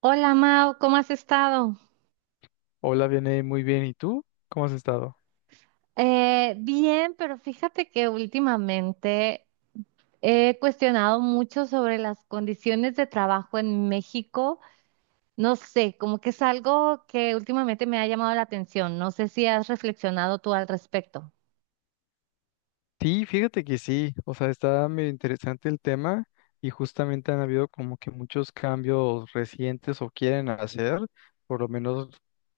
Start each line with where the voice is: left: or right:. right: Hola Mau, ¿cómo has estado?
left: Hola, viene muy bien. ¿Y tú? ¿Cómo has estado?
right: Bien, pero fíjate que últimamente he cuestionado mucho sobre las condiciones de trabajo en México. No sé, como que es algo que últimamente me ha llamado la atención. No sé si has reflexionado tú al respecto.
left: Sí, fíjate que sí. O sea, está medio interesante el tema y justamente han habido como que muchos cambios recientes o quieren hacer, por lo menos,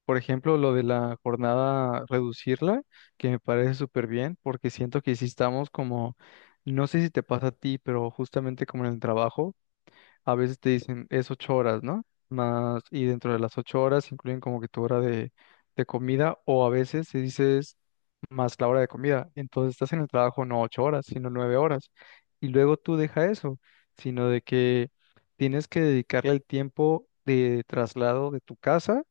left: por ejemplo, lo de la jornada, reducirla, que me parece súper bien, porque siento que sí estamos como, no sé si te pasa a ti, pero justamente como en el trabajo, a veces te dicen es 8 horas, ¿no? Más, y dentro de las 8 horas incluyen como que tu hora de comida, o a veces se dice más la hora de comida. Entonces estás en el trabajo no 8 horas, sino 9 horas. Y luego tú deja eso, sino de que tienes que dedicarle el tiempo de traslado de tu casa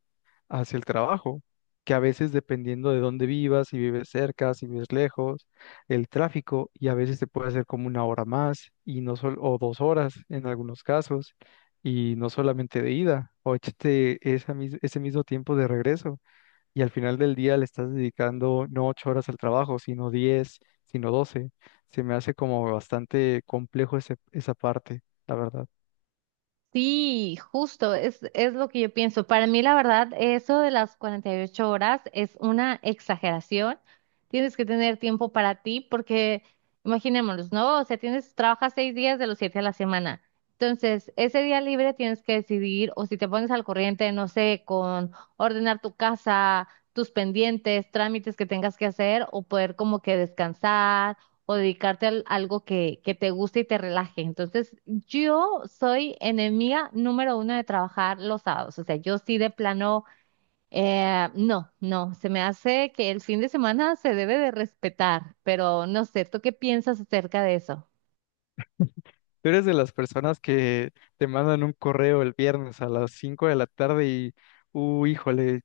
left: hacia el trabajo, que a veces dependiendo de dónde vivas, si vives cerca, si vives lejos, el tráfico, y a veces te puede hacer como 1 hora más, y no o 2 horas en algunos casos, y no solamente de ida, o échate esa ese mismo tiempo de regreso y al final del día le estás dedicando no 8 horas al trabajo, sino 10, sino 12. Se me hace como bastante complejo ese, esa parte, la verdad.
right: Sí, justo, es lo que yo pienso. Para mí, la verdad, eso de las 48 horas es una exageración. Tienes que tener tiempo para ti porque, imaginémonos, ¿no? O sea, tienes, trabajas 6 días de los 7 a la semana. Entonces, ese día libre tienes que decidir, o si te pones al corriente, no sé, con ordenar tu casa, tus pendientes, trámites que tengas que hacer, o poder como que descansar o dedicarte a algo que te guste y te relaje. Entonces, yo soy enemiga número uno de trabajar los sábados. O sea, yo sí de plano, no, no, se me hace que el fin de semana se debe de respetar, pero no sé, ¿tú qué piensas acerca de eso?
left: Tú eres de las personas que te mandan un correo el viernes a las 5 de la tarde y, híjole,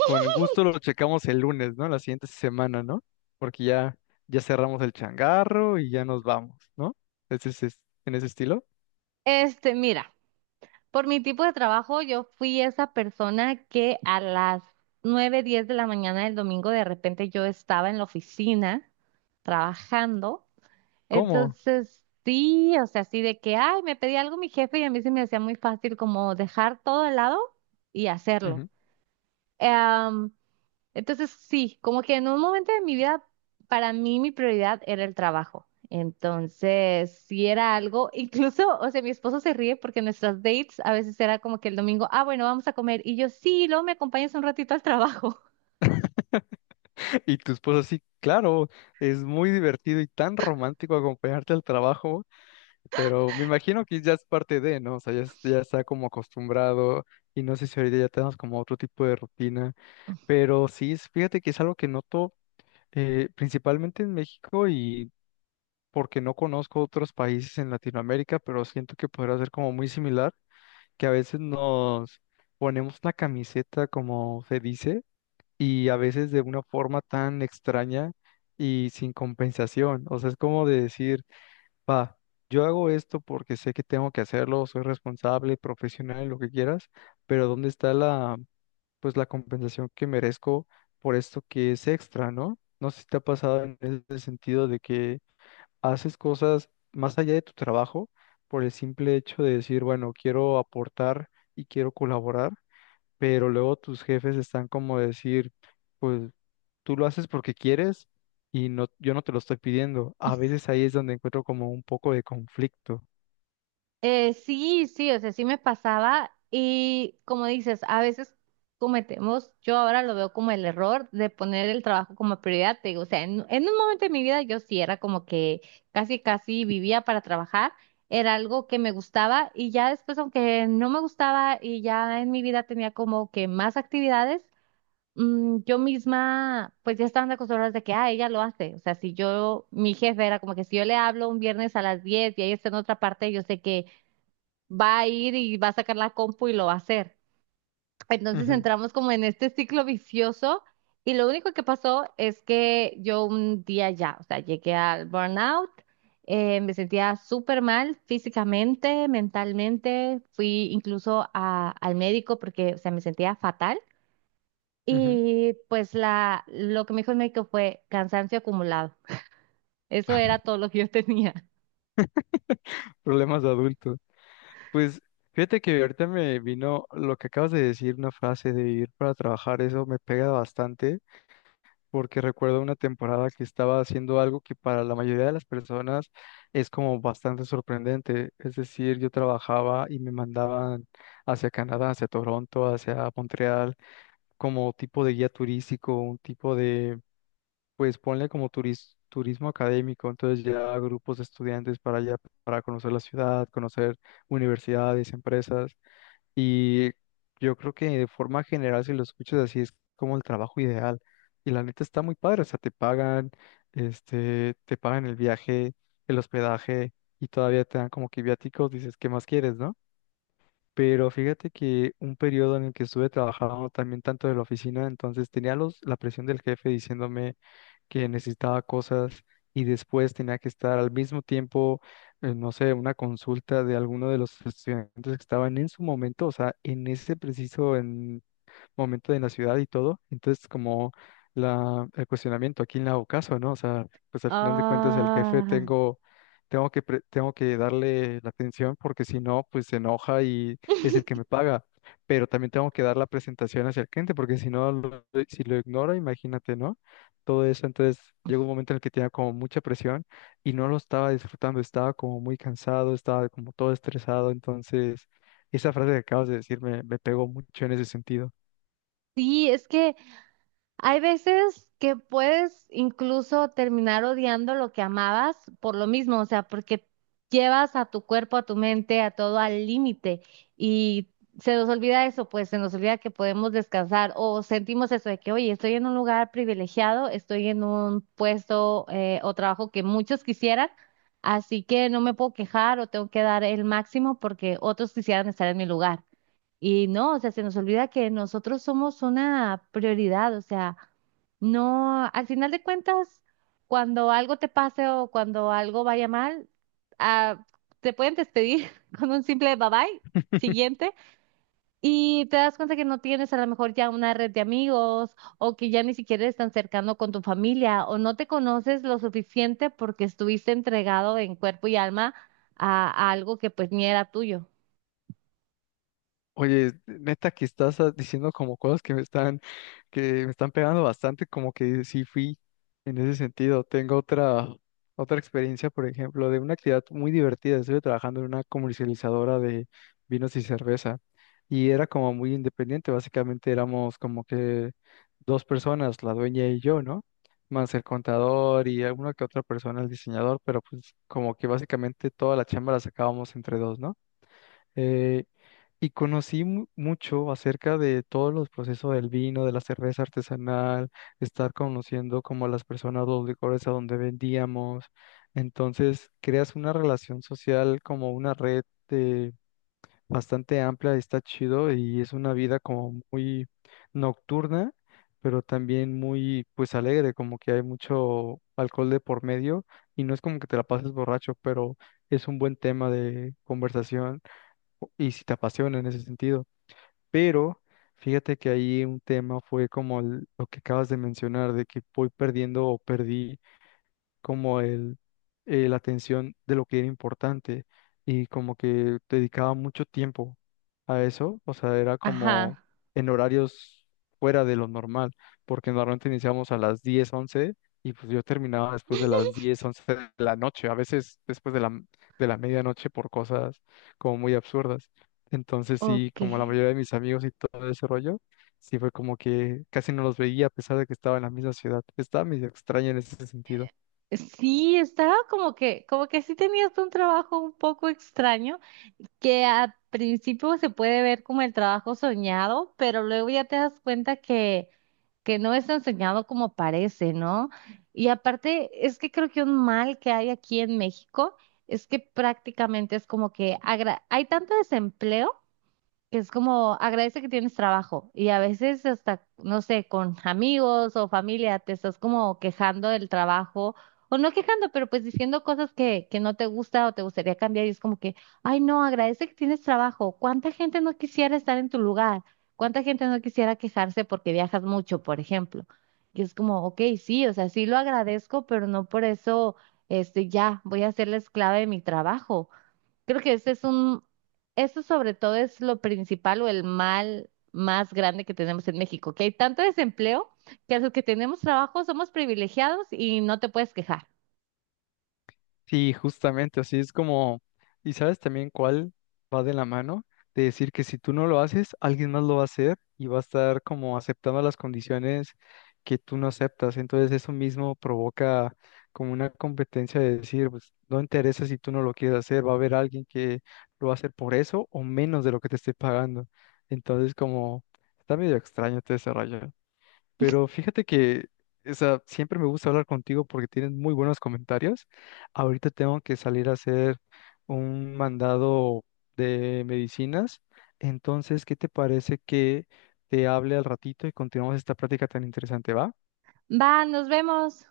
left: con gusto lo checamos el lunes, ¿no? La siguiente semana, ¿no? Porque ya, ya cerramos el changarro y ya nos vamos, ¿no? Ese es, en ese estilo.
right: Mira, por mi tipo de trabajo, yo fui esa persona que a las 9:10 de la mañana del domingo de repente yo estaba en la oficina trabajando.
left: ¿Cómo?
right: Entonces, sí, o sea, así de que, ay, me pedí algo mi jefe y a mí se me hacía muy fácil como dejar todo al lado y hacerlo. Em, entonces, sí, como que en un momento de mi vida, para mí mi prioridad era el trabajo. Entonces, sí era algo, incluso, o sea, mi esposo se ríe porque nuestras dates a veces era como que el domingo, ah, bueno, vamos a comer. Y yo, sí, luego me acompañas un ratito al trabajo.
left: Y tu esposa sí, claro, es muy divertido y tan romántico acompañarte al trabajo, pero me imagino que ya es parte de, ¿no? O sea, ya, ya está como acostumbrado y no sé si ahorita ya tenemos como otro tipo de rutina, pero sí, fíjate que es algo que noto principalmente en México y porque no conozco otros países en Latinoamérica, pero siento que podrá ser como muy similar, que a veces nos ponemos la camiseta, como se dice, y a veces de una forma tan extraña y sin compensación. O sea, es como de decir, va, yo hago esto porque sé que tengo que hacerlo, soy responsable, profesional, lo que quieras, pero ¿dónde está la, pues la compensación que merezco por esto que es extra, ¿no? No sé si te ha pasado en ese sentido de que haces cosas más allá de tu trabajo por el simple hecho de decir, bueno, quiero aportar y quiero colaborar, pero luego tus jefes están como decir, pues tú lo haces porque quieres y no, yo no te lo estoy pidiendo. A veces ahí es donde encuentro como un poco de conflicto.
right: Sí, sí, o sea, sí me pasaba y como dices, a veces cometemos, yo ahora lo veo como el error de poner el trabajo como prioridad, te digo, o sea, en un momento de mi vida yo sí era como que casi, casi vivía para trabajar, era algo que me gustaba y ya después, aunque no me gustaba y ya en mi vida tenía como que más actividades, yo misma, pues ya estaban acostumbradas de que, ah, ella lo hace. O sea, si yo, mi jefe era como que si yo le hablo un viernes a las 10 y ella está en otra parte, yo sé que va a ir y va a sacar la compu y lo va a hacer. Entonces
left: Ujú,
right: entramos como en este ciclo vicioso y lo único que pasó es que yo un día ya, o sea, llegué al burnout, me sentía súper mal físicamente, mentalmente, fui incluso al médico porque, o sea, me sentía fatal
left: ujú.
right: y pues lo que me dijo el médico fue cansancio acumulado. Eso era todo lo que yo tenía.
left: Problemas de adultos. Pues fíjate que ahorita me vino lo que acabas de decir, una frase de vivir para trabajar, eso me pega bastante porque recuerdo una temporada que estaba haciendo algo que para la mayoría de las personas es como bastante sorprendente. Es decir, yo trabajaba y me mandaban hacia Canadá, hacia Toronto, hacia Montreal, como tipo de guía turístico, un tipo de, pues ponle como turismo académico. Entonces llevaba grupos de estudiantes para allá, para conocer la ciudad, conocer universidades, empresas. Y yo creo que de forma general, si lo escuchas así, es como el trabajo ideal. Y la neta está muy padre, o sea, te pagan, este, te pagan el viaje, el hospedaje y todavía te dan como que viáticos, dices, ¿qué más quieres, no? Pero fíjate que un periodo en el que estuve trabajando también tanto de la oficina, entonces tenía los, la presión del jefe diciéndome que necesitaba cosas y después tenía que estar al mismo tiempo, no sé, una consulta de alguno de los estudiantes que estaban en su momento, o sea, en ese preciso momento en la ciudad y todo. Entonces, como la, el cuestionamiento, ¿a quién le hago caso, no? O sea, pues al final de cuentas el jefe
right: Ah,
left: tengo que darle la atención porque si no, pues se enoja y es el que me paga. Pero también tengo que dar la presentación hacia el cliente porque si no, si lo ignoro, imagínate, ¿no? Todo eso, entonces llegó un momento en el que tenía como mucha presión y no lo estaba disfrutando, estaba como muy cansado, estaba como todo estresado, entonces esa frase que acabas de decir me pegó mucho en ese sentido.
right: sí, es que hay veces que puedes incluso terminar odiando lo que amabas por lo mismo, o sea, porque llevas a tu cuerpo, a tu mente, a todo al límite y se nos olvida eso, pues se nos olvida que podemos descansar o sentimos eso de que, oye, estoy en un lugar privilegiado, estoy en un puesto o trabajo que muchos quisieran, así que no me puedo quejar o tengo que dar el máximo porque otros quisieran estar en mi lugar. Y no, o sea, se nos olvida que nosotros somos una prioridad, o sea, no, al final de cuentas, cuando algo te pase o cuando algo vaya mal, ah, te pueden despedir con un simple bye bye, siguiente, y te das cuenta que no tienes a lo mejor ya una red de amigos o que ya ni siquiera estás tan cercano con tu familia o no te conoces lo suficiente porque estuviste entregado en cuerpo y alma a algo que pues ni era tuyo.
left: Oye, neta que estás diciendo como cosas que me están, pegando bastante, como que sí fui en ese sentido. Tengo otra experiencia, por ejemplo, de una actividad muy divertida. Estuve trabajando en una comercializadora de vinos y cerveza y era como muy independiente. Básicamente éramos como que dos personas, la dueña y yo, ¿no? Más el contador y alguna que otra persona, el diseñador, pero pues como que básicamente toda la chamba la sacábamos entre dos, ¿no? eh, y conocí mucho acerca de todos los procesos del vino, de la cerveza artesanal, estar conociendo como las personas, los licores a donde vendíamos. Entonces, creas una relación social como una red eh, bastante amplia, y está chido y es una vida como muy nocturna, pero también muy pues alegre, como que hay mucho alcohol de por medio y no es como que te la pases borracho, pero es un buen tema de conversación y si te apasiona en ese sentido. Pero fíjate que ahí un tema fue como lo que acabas de mencionar, de que voy perdiendo o perdí como la atención de lo que era importante y como que dedicaba mucho tiempo a eso, o sea, era como
right: Ajá,
left: en horarios fuera de lo normal, porque normalmente iniciamos a las 10 11 y pues yo terminaba después de las 10 11 de la noche, a veces después de la medianoche por cosas como muy absurdas. Entonces sí,
right: ok.
left: como la mayoría de mis amigos y todo ese rollo, sí fue como que casi no los veía a pesar de que estaba en la misma ciudad. Estaba medio extraña en ese sentido.
right: Sí, estaba como que sí tenías un trabajo un poco extraño, que al principio se puede ver como el trabajo soñado, pero luego ya te das cuenta que no es tan soñado como parece, ¿no? Y aparte, es que creo que un mal que hay aquí en México es que prácticamente es como que hay tanto desempleo que es como agradece que tienes trabajo y a veces hasta, no sé, con amigos o familia te estás como quejando del trabajo o no quejando, pero pues diciendo cosas que no te gusta o te gustaría cambiar y es como que, ay no, agradece que tienes trabajo. ¿Cuánta gente no quisiera estar en tu lugar? ¿Cuánta gente no quisiera quejarse porque viajas mucho, por ejemplo? Y es como, ok, sí, o sea, sí lo agradezco, pero no por eso, este, ya voy a ser la esclava de mi trabajo. Creo que ese es eso sobre todo es lo principal o el mal más grande que tenemos en México, que hay tanto desempleo que a los que tenemos trabajo somos privilegiados y no te puedes quejar.
left: Sí, justamente, así es como, y sabes también cuál va de la mano, de decir que si tú no lo haces, alguien más lo va a hacer y va a estar como aceptando las condiciones que tú no aceptas. Entonces eso mismo provoca como una competencia de decir, pues no interesa si tú no lo quieres hacer, va a haber alguien que lo va a hacer por eso o menos de lo que te esté pagando. Entonces como está medio extraño todo ese rollo. Pero fíjate que, o sea, siempre me gusta hablar contigo porque tienes muy buenos comentarios. Ahorita tengo que salir a hacer un mandado de medicinas. Entonces, ¿qué te parece que te hable al ratito y continuamos esta práctica tan interesante, va?
right: Va, nos vemos.